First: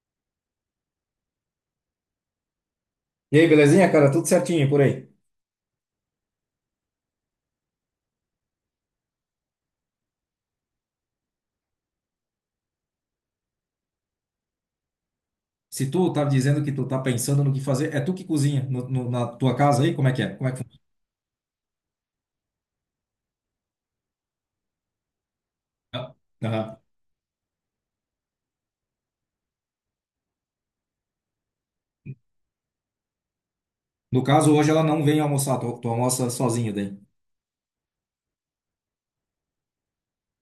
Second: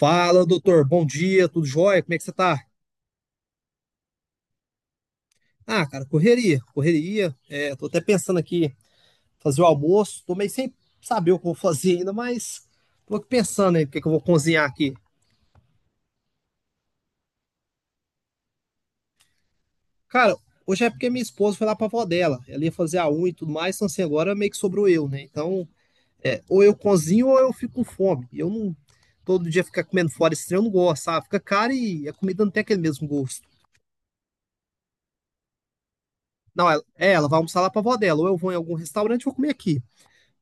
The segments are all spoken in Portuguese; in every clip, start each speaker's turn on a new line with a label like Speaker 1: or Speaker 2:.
Speaker 1: Fala, doutor. Bom dia, tudo jóia? Como é que você tá?
Speaker 2: E aí, belezinha, cara? Tudo certinho por aí?
Speaker 1: Ah, cara, correria, correria. É, tô até pensando aqui fazer o almoço. Tô meio sem saber o que eu vou fazer ainda, mas tô aqui pensando aí o que é que eu vou cozinhar aqui.
Speaker 2: Se tu tá dizendo que tu tá pensando no que fazer, é tu que cozinha na tua casa aí? Como é que é?
Speaker 1: Cara,
Speaker 2: Como é que
Speaker 1: hoje é porque minha esposa foi lá pra avó dela. Ela ia fazer a unha e tudo mais, então assim, agora meio que sobrou eu, né? Então,
Speaker 2: funciona?
Speaker 1: é, ou eu
Speaker 2: Aham.
Speaker 1: cozinho ou eu fico com fome. Eu não, todo dia ficar comendo fora estranho, eu não gosto, sabe? Fica caro e a comida não tem aquele mesmo gosto.
Speaker 2: No caso, hoje ela não vem almoçar, tu almoça
Speaker 1: Não,
Speaker 2: sozinho
Speaker 1: ela,
Speaker 2: daí.
Speaker 1: é, ela vai almoçar lá pra avó dela, ou eu vou em algum restaurante e vou comer aqui.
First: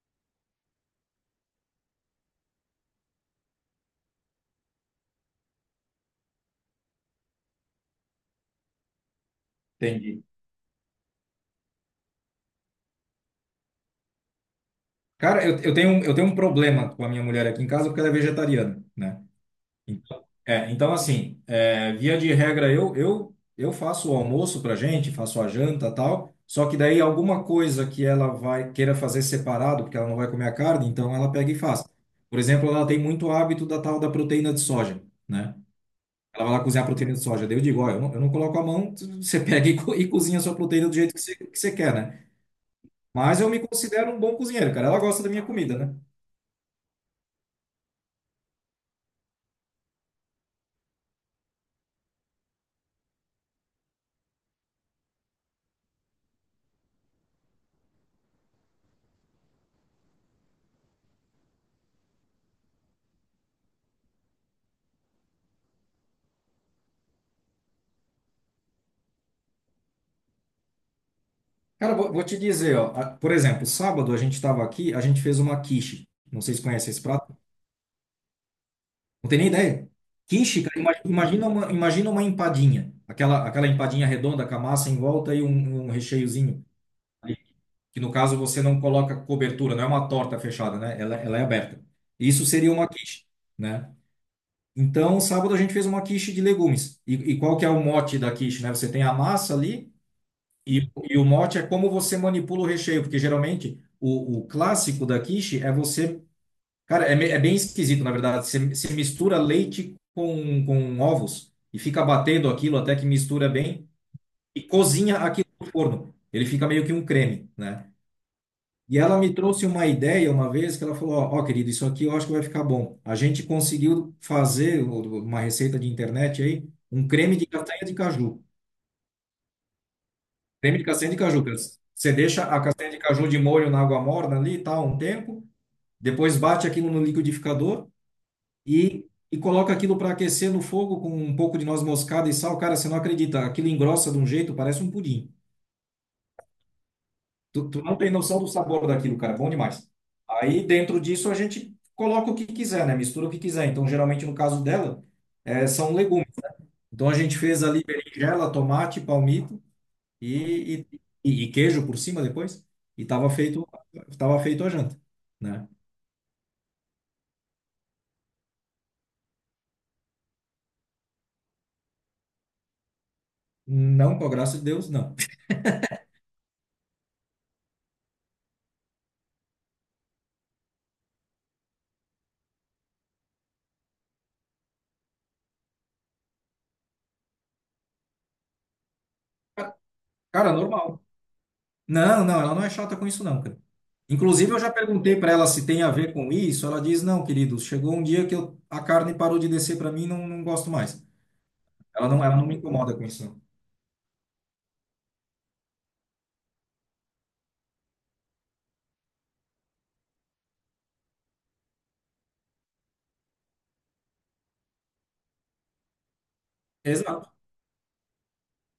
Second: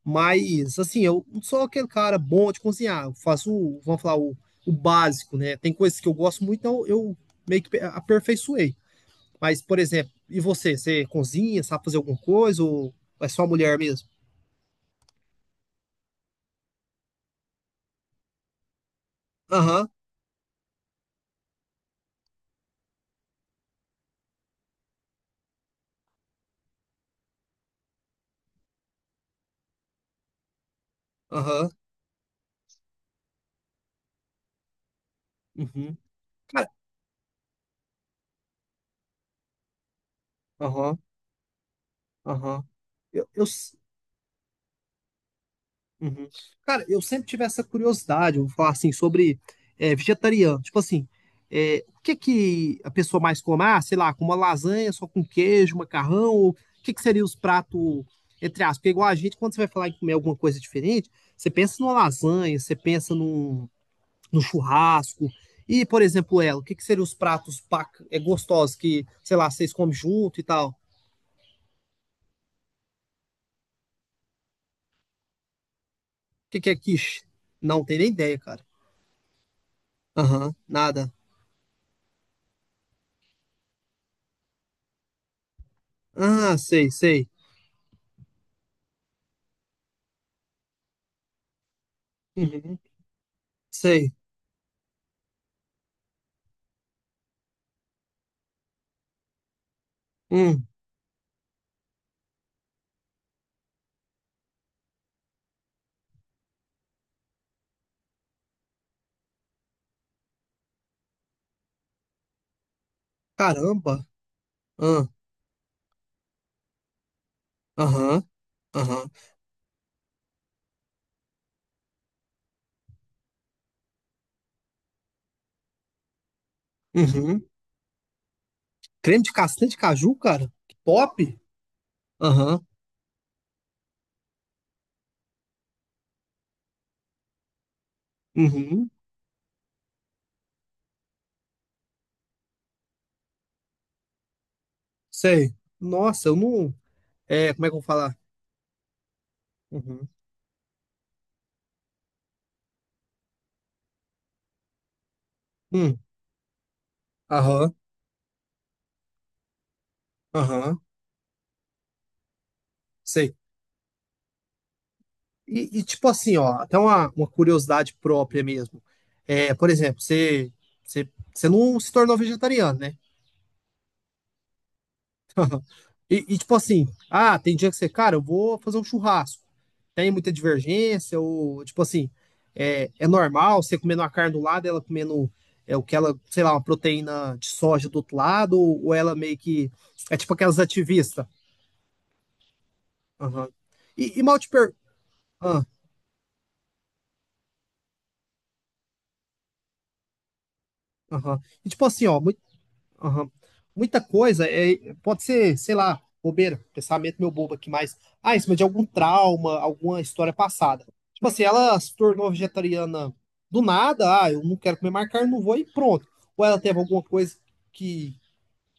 Speaker 1: Mas, assim, eu não sou aquele cara bom de cozinhar. Eu faço, vamos falar, o básico, né? Tem coisas que eu gosto muito, então eu meio que aperfeiçoei. Mas, por exemplo,
Speaker 2: Entendi.
Speaker 1: e você? Você cozinha, sabe fazer alguma coisa ou é só mulher mesmo?
Speaker 2: Cara, eu tenho, eu tenho um problema com a minha mulher aqui em casa porque ela é vegetariana, né?
Speaker 1: Aham,
Speaker 2: Então, é, então assim, é, via de regra, eu faço o almoço pra gente, faço a janta tal, só que daí alguma coisa que ela vai queira fazer separado, porque ela não vai comer a carne, então ela pega e
Speaker 1: aham,
Speaker 2: faz. Por exemplo, ela tem muito hábito da tal da proteína de soja, né?
Speaker 1: uhum,
Speaker 2: Ela vai lá
Speaker 1: cara,
Speaker 2: cozinhar a proteína de soja. Daí eu digo, ó, eu não coloco a mão, você pega e, e cozinha a sua proteína do
Speaker 1: aham,
Speaker 2: jeito que que você quer, né?
Speaker 1: aham. Eu,
Speaker 2: Mas
Speaker 1: eu,
Speaker 2: eu me considero um bom cozinheiro, cara. Ela gosta da minha comida, né?
Speaker 1: uhum. Cara, eu sempre tive essa curiosidade, eu vou falar assim, sobre vegetariano. Tipo assim, o que que a pessoa mais come? Ah, sei lá, com uma lasanha, só com queijo, macarrão, ou o que que seria os pratos, entre aspas? Porque igual a gente, quando você vai falar em comer alguma coisa diferente, você pensa numa lasanha, você pensa num churrasco. E, por exemplo, ela, o que que seriam os pratos gostosos que, sei lá, vocês comem junto e tal? O
Speaker 2: Cara, vou te dizer, ó. Por exemplo, sábado a gente estava aqui, a gente fez uma quiche. Não sei
Speaker 1: que
Speaker 2: se
Speaker 1: que é
Speaker 2: conhece esse
Speaker 1: quiche?
Speaker 2: prato.
Speaker 1: Não tenho nem ideia, cara.
Speaker 2: Não tem nem ideia.
Speaker 1: Aham,
Speaker 2: Quiche, cara,
Speaker 1: nada.
Speaker 2: imagina uma empadinha. Aquela empadinha redonda com a massa em volta e um
Speaker 1: Ah,
Speaker 2: recheiozinho
Speaker 1: sei, sei.
Speaker 2: ali, que no caso você não coloca cobertura, não é uma torta fechada, né? Ela é aberta. Isso seria
Speaker 1: Uhum.
Speaker 2: uma quiche, né?
Speaker 1: Sei.
Speaker 2: Então, sábado a gente fez uma quiche de legumes. E qual que é o mote da quiche, né? Você tem a massa ali.
Speaker 1: Hum.
Speaker 2: E o mote é como você manipula o recheio, porque geralmente o clássico da quiche é você. Cara, é, é bem esquisito, na verdade. Você mistura leite com ovos e fica batendo aquilo até que mistura bem
Speaker 1: Caramba.
Speaker 2: e
Speaker 1: Aham.
Speaker 2: cozinha aquilo no forno. Ele fica meio que um creme, né?
Speaker 1: Aham.
Speaker 2: E
Speaker 1: Aham.
Speaker 2: ela me trouxe uma ideia uma vez que ela falou: ó, ó, querido, isso aqui eu acho que vai ficar bom. A gente conseguiu fazer uma receita de internet aí, um creme
Speaker 1: Uhum.
Speaker 2: de castanha de caju.
Speaker 1: Creme de castanha de caju, cara? Que
Speaker 2: Creme de castanha de
Speaker 1: Pop?
Speaker 2: caju, cara. Você deixa a
Speaker 1: Aham.
Speaker 2: castanha de caju de molho na água morna ali e tal, um tempo. Depois bate aquilo no liquidificador
Speaker 1: Uhum.
Speaker 2: e, e coloca aquilo para aquecer no fogo com um pouco de noz moscada e sal. Cara, você não acredita. Aquilo engrossa de um jeito, parece um pudim.
Speaker 1: Sei. Nossa, eu não. É, como é que eu vou
Speaker 2: Tu não tem
Speaker 1: falar?
Speaker 2: noção do sabor daquilo, cara. Bom demais.
Speaker 1: Uhum.
Speaker 2: Aí dentro disso a gente coloca o que quiser, né? Mistura o que quiser. Então, geralmente no caso dela, são
Speaker 1: Hum.
Speaker 2: legumes. Então a gente fez
Speaker 1: Aham.
Speaker 2: ali berinjela, tomate, palmito.
Speaker 1: Aham.
Speaker 2: e, e queijo por cima depois. E tava
Speaker 1: Sei.
Speaker 2: feito, tava feito a janta, né?
Speaker 1: E tipo assim, ó, até uma curiosidade própria mesmo. É, por exemplo, você não se tornou vegetariano, né?
Speaker 2: Não, com a graça de Deus, não.
Speaker 1: Tipo assim, ah, tem dia que você, cara, eu vou fazer um churrasco. Tem muita divergência, ou tipo assim, é normal você comendo uma carne do lado, ela comendo o que ela, sei lá, uma proteína de soja do outro lado, ou, ela meio que. É tipo
Speaker 2: Cara,
Speaker 1: aquelas
Speaker 2: normal.
Speaker 1: ativistas.
Speaker 2: Não, ela não é chata com isso, não,
Speaker 1: Aham.
Speaker 2: cara.
Speaker 1: E mal te
Speaker 2: Inclusive, eu já
Speaker 1: per...
Speaker 2: perguntei para ela
Speaker 1: ah,
Speaker 2: se tem a ver com isso. Ela diz: não, querido, chegou um dia que eu, a carne parou de descer para mim, não gosto mais.
Speaker 1: aham. E tipo assim, ó,
Speaker 2: Ela não me incomoda com isso,
Speaker 1: aham.
Speaker 2: não.
Speaker 1: Muita coisa pode ser, sei lá, bobeira, pensamento meu bobo aqui, mas ah, em cima de algum trauma, alguma história passada. Tipo assim, ela se tornou vegetariana do nada, ah, eu não quero comer mais carne, não vou e pronto. Ou ela teve alguma
Speaker 2: Exato.
Speaker 1: coisa que,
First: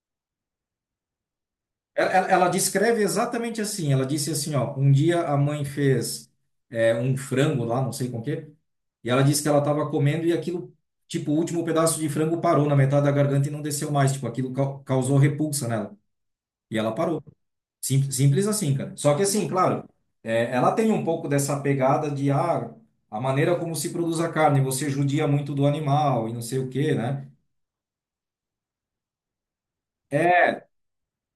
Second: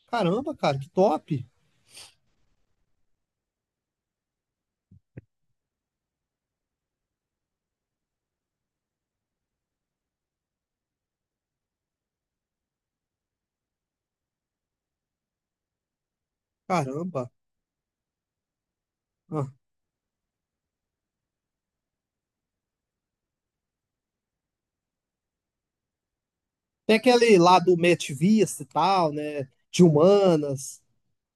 Speaker 1: caramba, cara, que top.
Speaker 2: Ela descreve exatamente assim. Ela disse assim: ó, um dia a mãe fez um frango lá, não sei com o quê. E ela disse que ela estava comendo e aquilo, tipo, o último pedaço de frango parou na metade da garganta e não desceu mais. Tipo, aquilo causou repulsa nela. E ela parou.
Speaker 1: Caramba.
Speaker 2: Sim, simples assim, cara. Só que
Speaker 1: Ah.
Speaker 2: assim, claro, é, ela tem um pouco dessa pegada de, ah, a maneira como se produz a carne, você judia muito do animal e não sei o quê,
Speaker 1: Tem
Speaker 2: né?
Speaker 1: aquele lá do Metivista e tal, né? De
Speaker 2: É,
Speaker 1: humanas.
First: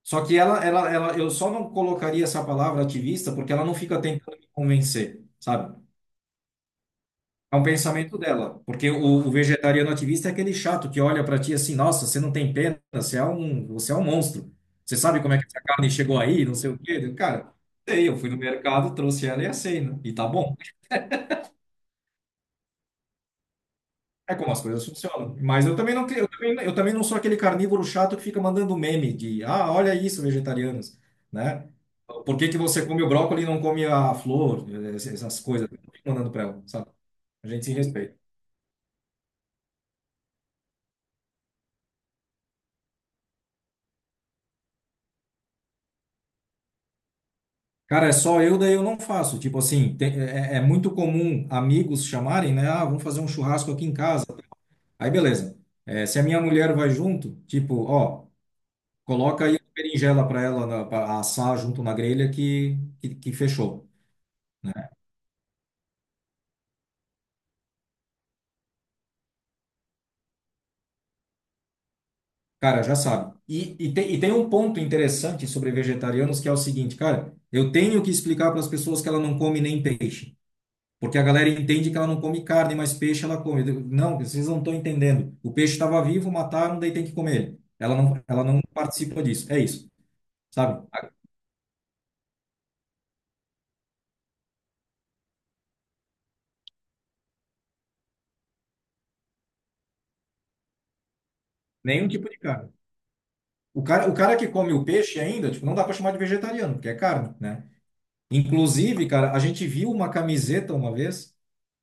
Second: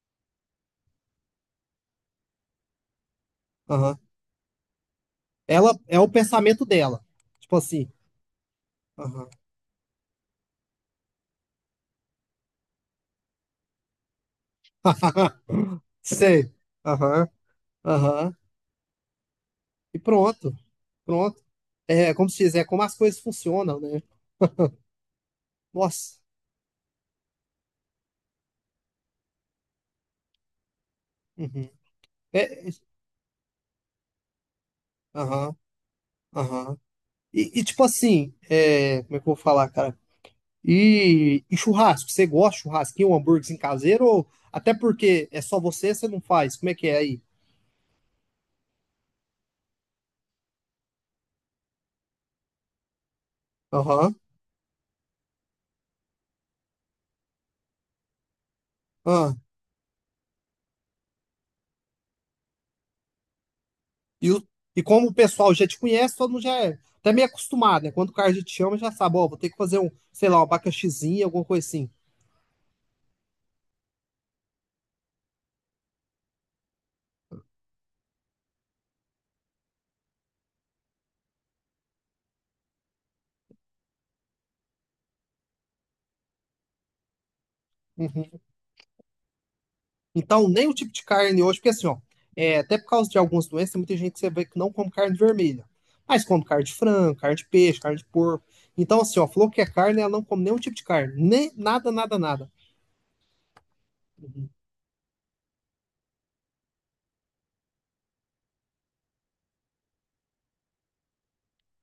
Speaker 2: só que ela, eu só não colocaria essa palavra ativista porque ela não
Speaker 1: Aham.
Speaker 2: fica tentando me convencer, sabe?
Speaker 1: Ela é o pensamento dela. Tipo
Speaker 2: É um
Speaker 1: assim.
Speaker 2: pensamento dela, porque
Speaker 1: Aham.
Speaker 2: o vegetariano ativista é aquele chato que olha para ti assim, nossa, você não tem pena, você é um monstro. Você sabe como é que essa carne chegou aí,
Speaker 1: Sei.
Speaker 2: não sei o quê.
Speaker 1: Aham.
Speaker 2: Cara, sei, eu fui
Speaker 1: Aham.
Speaker 2: no mercado, trouxe ela e assei,
Speaker 1: E
Speaker 2: né? E tá
Speaker 1: pronto.
Speaker 2: bom.
Speaker 1: Pronto. É, como se diz, é como as coisas funcionam, né?
Speaker 2: É como as coisas funcionam. Mas
Speaker 1: Nossa.
Speaker 2: eu também não sou aquele carnívoro chato que fica mandando meme de, ah, olha isso, vegetarianos, né?
Speaker 1: Uhum.
Speaker 2: Por que que
Speaker 1: É, é,
Speaker 2: você come o brócolis e não come a flor, é, essas
Speaker 1: aham,
Speaker 2: coisas? Eu não fico mandando para ela,
Speaker 1: aham.
Speaker 2: sabe? A gente se
Speaker 1: Tipo
Speaker 2: respeita.
Speaker 1: assim, como é que eu vou falar, cara? E churrasco, você gosta de churrasquinho, um hambúrguer caseiro? Ou até porque é só você, você não faz? Como é que é aí?
Speaker 2: Cara, é só eu, daí eu não faço. Tipo assim, é, é muito comum amigos chamarem, né? Ah, vamos fazer um churrasco aqui em
Speaker 1: Aham,
Speaker 2: casa. Aí, beleza. É, se a minha mulher vai junto, tipo, ó,
Speaker 1: ah.
Speaker 2: coloca aí a berinjela pra ela na, pra assar junto na grelha que fechou,
Speaker 1: E, o-
Speaker 2: né?
Speaker 1: e como o pessoal já te conhece, todo mundo já é até meio acostumado, né? Quando o cara já te chama, já sabe, ó, vou ter que fazer um, sei lá, um abacaxizinho, alguma coisa assim.
Speaker 2: Cara, já sabe. E tem um ponto interessante sobre vegetarianos que é o seguinte, cara, eu tenho que explicar para as pessoas que ela não come nem peixe. Porque a galera entende que ela não come carne, mas peixe ela come. Eu digo, não, vocês não estão entendendo. O peixe estava vivo, mataram, daí tem que comer ele. Ela não participa disso. É isso,
Speaker 1: Então, nem o
Speaker 2: sabe?
Speaker 1: tipo de carne hoje, porque assim, ó, até por causa de algumas doenças, tem muita gente que você vê que não come carne vermelha, mas come carne de frango, carne de peixe, carne de porco. Então, assim, ó, falou que é carne, ela não come nenhum tipo de carne, nem nada,
Speaker 2: Nenhum
Speaker 1: nada,
Speaker 2: tipo de
Speaker 1: nada.
Speaker 2: carne. O cara que come o peixe ainda, tipo, não dá para chamar de vegetariano, porque é carne, né? Inclusive, cara, a gente viu uma camiseta uma vez,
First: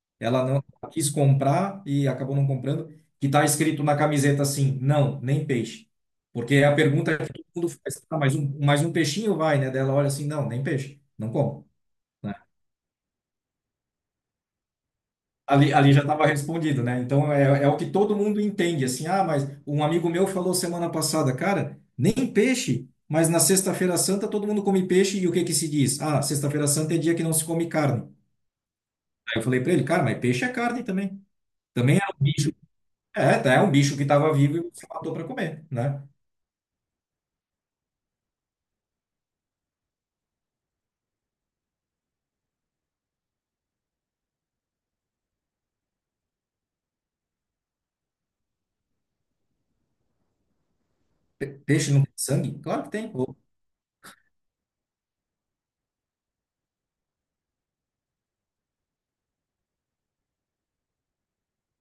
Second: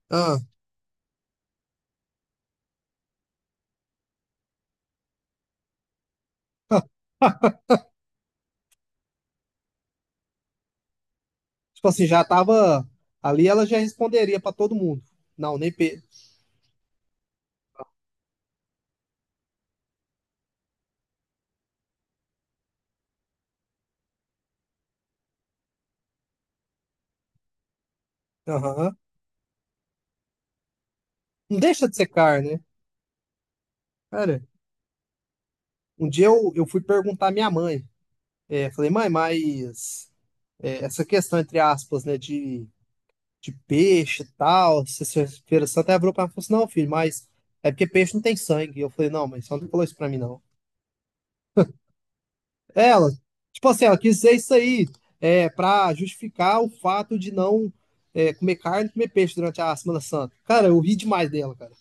Speaker 1: Ah,
Speaker 2: ela não ela quis comprar e acabou não comprando, que tá escrito na camiseta assim, não, nem peixe. Porque é a pergunta é que todo mundo faz, tá mais um peixinho vai, né? Dela olha assim, não, nem peixe, não como,
Speaker 1: tipo assim, já
Speaker 2: né?
Speaker 1: tava ali, ela já responderia pra todo mundo. Não, nem
Speaker 2: Ali, ali já
Speaker 1: peixe.
Speaker 2: estava respondido, né? Então é, é o que todo mundo entende, assim, ah, mas um amigo meu falou semana passada, cara, nem peixe, mas na Sexta-feira Santa todo mundo come peixe e o que que se diz? Ah, Sexta-feira Santa é dia que não se come carne.
Speaker 1: Aham.
Speaker 2: Aí eu falei para ele, cara, mas peixe é carne também.
Speaker 1: Não deixa de
Speaker 2: Também é
Speaker 1: ser
Speaker 2: um
Speaker 1: carne,
Speaker 2: bicho.
Speaker 1: né?
Speaker 2: É, tá, é um bicho que estava
Speaker 1: Cara,
Speaker 2: vivo e você matou para comer, né?
Speaker 1: um dia eu fui perguntar à minha mãe. É, falei, mãe, mas essa questão, entre aspas, né, de peixe e tal, se sexta-feira santa, ela virou pra mim e falou assim, não, filho, mas é porque peixe não tem sangue. Eu falei, não, mas só não falou isso pra mim, não.
Speaker 2: Peixe não tem sangue? Claro que
Speaker 1: Ela,
Speaker 2: tem. Ô,
Speaker 1: tipo assim, ela quis dizer isso aí pra justificar o fato de não comer carne e comer peixe durante a Semana Santa. Cara, eu ri demais dela, cara.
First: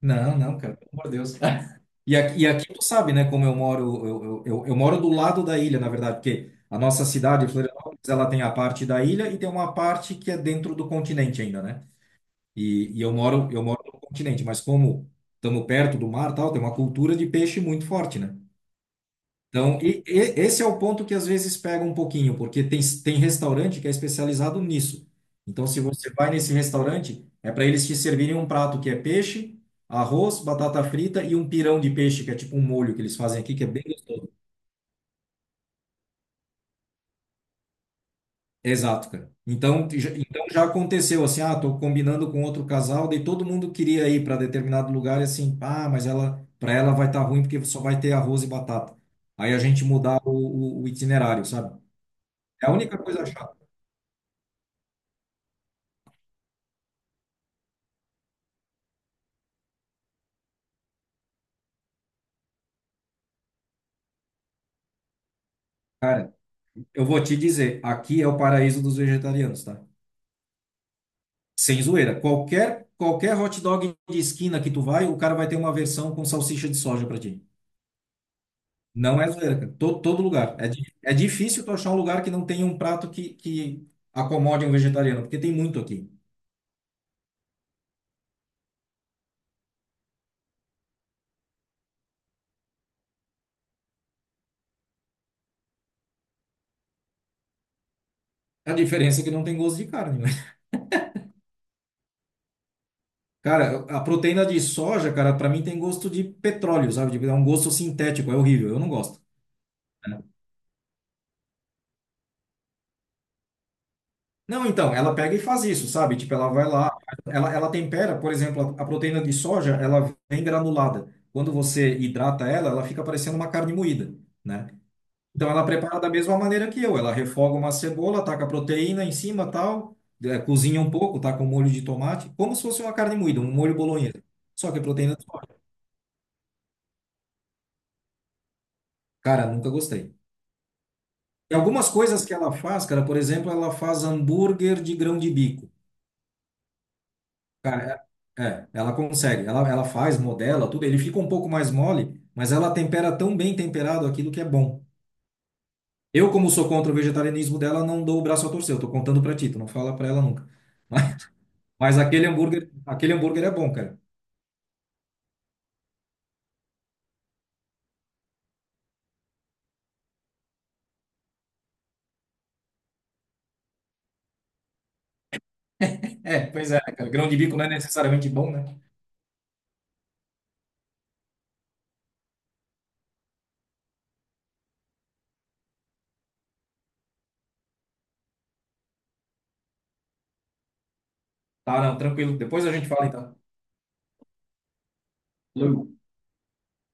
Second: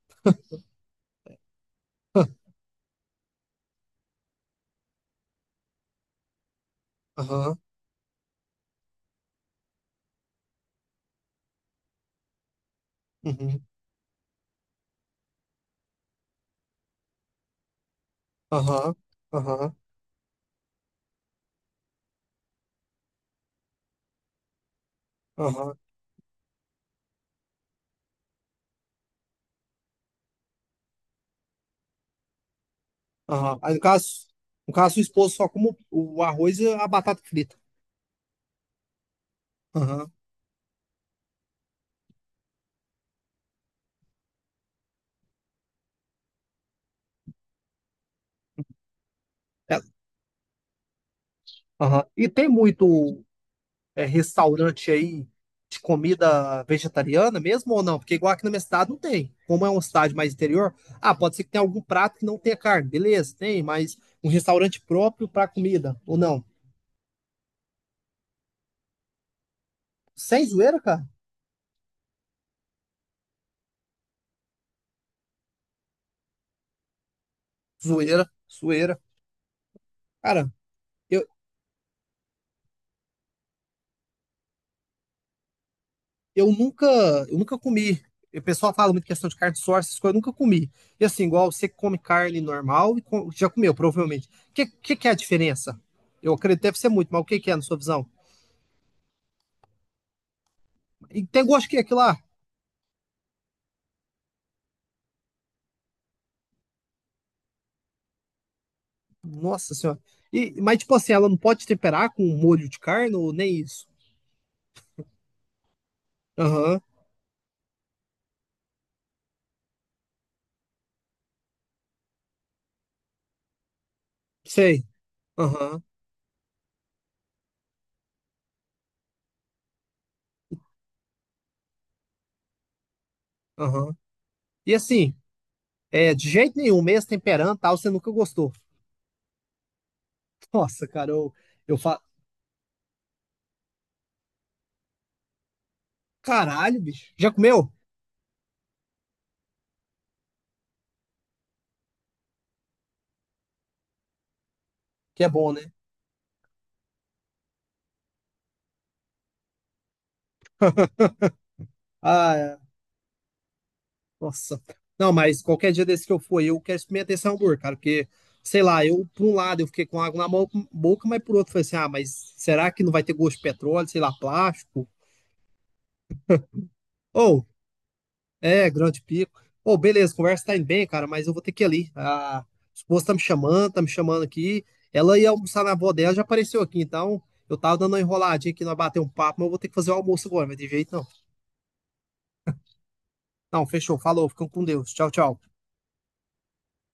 Speaker 2: Não, cara, pelo amor de Deus. E aqui tu sabe, né, como eu moro, eu moro do lado da ilha, na verdade, porque a nossa cidade,
Speaker 1: Aham,
Speaker 2: Florianópolis, ela tem a parte da ilha e tem uma parte que é dentro do continente ainda, né? E, eu
Speaker 1: uhum,
Speaker 2: moro no continente, mas como estamos perto do mar, e tal, tem uma cultura de peixe muito forte, né?
Speaker 1: aham, aham,
Speaker 2: Então, esse é o ponto que às vezes pega um pouquinho, porque tem restaurante que é especializado nisso. Então,
Speaker 1: aham,
Speaker 2: se você vai nesse restaurante, é para eles te servirem um prato que é peixe, arroz, batata frita e um pirão de peixe, que é tipo um molho que eles fazem aqui,
Speaker 1: aham.
Speaker 2: que é
Speaker 1: Aí, no
Speaker 2: bem
Speaker 1: caso,
Speaker 2: gostoso.
Speaker 1: no caso, sua esposa só como o arroz e a batata frita.
Speaker 2: Exato, cara. Então,
Speaker 1: Aham.
Speaker 2: então já aconteceu assim, ah, tô combinando com outro casal, daí todo mundo queria ir para determinado lugar e assim, ah, mas ela, para ela vai estar ruim porque só vai ter arroz e batata. Aí a
Speaker 1: É,
Speaker 2: gente mudar o itinerário, sabe?
Speaker 1: aham. E tem
Speaker 2: É a única
Speaker 1: muito
Speaker 2: coisa chata.
Speaker 1: restaurante aí de comida vegetariana mesmo ou não? Porque igual aqui na minha cidade não tem. Como é uma cidade mais interior, ah, pode ser que tenha algum prato que não tenha carne, beleza, tem, mas um restaurante próprio para comida, ou
Speaker 2: Cara,
Speaker 1: não?
Speaker 2: eu vou te dizer, aqui é o paraíso dos vegetarianos, tá?
Speaker 1: Sem zoeira, cara?
Speaker 2: Sem zoeira. Qualquer, qualquer hot dog de esquina que tu vai, o cara vai ter uma versão com salsicha de soja pra ti.
Speaker 1: Zoeira, zoeira.
Speaker 2: Não é zoeira, cara. Todo, todo
Speaker 1: Cara,
Speaker 2: lugar. É, é
Speaker 1: eu,
Speaker 2: difícil tu achar um lugar que não tenha um prato que acomode um vegetariano, porque tem muito aqui.
Speaker 1: eu nunca, eu nunca comi. O pessoal fala muito questão de carne de source, essas coisas, eu nunca comi. E assim, igual você come carne normal e já comeu, provavelmente. O que é a diferença? Eu acredito que deve ser muito, mas o que é na sua visão?
Speaker 2: A diferença é que não tem gosto de carne, né?
Speaker 1: E tem gosto que é aquilo lá?
Speaker 2: Cara, a proteína de soja, cara, pra mim tem gosto de petróleo, sabe? Tipo, é um gosto sintético, é horrível, eu não gosto.
Speaker 1: Nossa senhora. E, mas tipo assim, ela não pode temperar com molho de carne ou nem isso?
Speaker 2: Não, então, ela pega e faz isso, sabe? Tipo, ela vai
Speaker 1: Aham,
Speaker 2: lá, ela tempera, por exemplo, a proteína de soja, ela vem granulada. Quando você hidrata ela, ela fica parecendo uma carne moída, né?
Speaker 1: sei.
Speaker 2: Então, ela
Speaker 1: Aham,
Speaker 2: prepara da mesma maneira que eu. Ela refoga uma cebola, taca a proteína em cima, tal, cozinha um pouco, taca um molho de tomate, como se fosse uma carne moída, um molho
Speaker 1: aham.
Speaker 2: bolonhesa. Só
Speaker 1: E
Speaker 2: que é
Speaker 1: assim,
Speaker 2: proteína de soja.
Speaker 1: de jeito nenhum, mesmo temperando e tal, você nunca gostou.
Speaker 2: Cara, nunca gostei.
Speaker 1: Nossa, cara, eu,
Speaker 2: E
Speaker 1: eu
Speaker 2: algumas
Speaker 1: falo,
Speaker 2: coisas que ela faz, cara, por exemplo, ela faz hambúrguer de grão de bico.
Speaker 1: caralho, bicho. Já comeu?
Speaker 2: Cara, ela consegue. Ela faz, modela, tudo. Ele fica um pouco mais mole, mas ela tempera tão bem temperado aquilo que é bom.
Speaker 1: Que é bom, né?
Speaker 2: Eu, como sou contra o vegetarianismo dela, não dou o braço a torcer. Eu tô contando pra ti, tu não fala pra ela nunca. Mas,
Speaker 1: Ah,
Speaker 2: aquele hambúrguer é bom, cara.
Speaker 1: nossa. Não, mas qualquer dia desse que eu for, eu quero experimentar esse hambúrguer, cara, porque, sei lá, eu, por um lado, eu fiquei com água na boca, mas por outro, eu falei assim, ah, mas será que não vai ter gosto de petróleo, sei lá, plástico?
Speaker 2: É, pois é, cara. Grão de
Speaker 1: Ou,
Speaker 2: bico não é necessariamente bom, né?
Speaker 1: grande pico. Ou, beleza, conversa tá indo bem, cara, mas eu vou ter que ir ali. A esposa tá me chamando aqui. Ela ia almoçar na avó dela, já apareceu aqui, então eu tava dando uma enroladinha aqui, nós bater um papo, mas eu vou ter que fazer o almoço agora, mas de jeito não.
Speaker 2: Tá, não, tranquilo. Depois a gente fala, então.
Speaker 1: Não, fechou, falou, ficam com Deus. Tchau, tchau.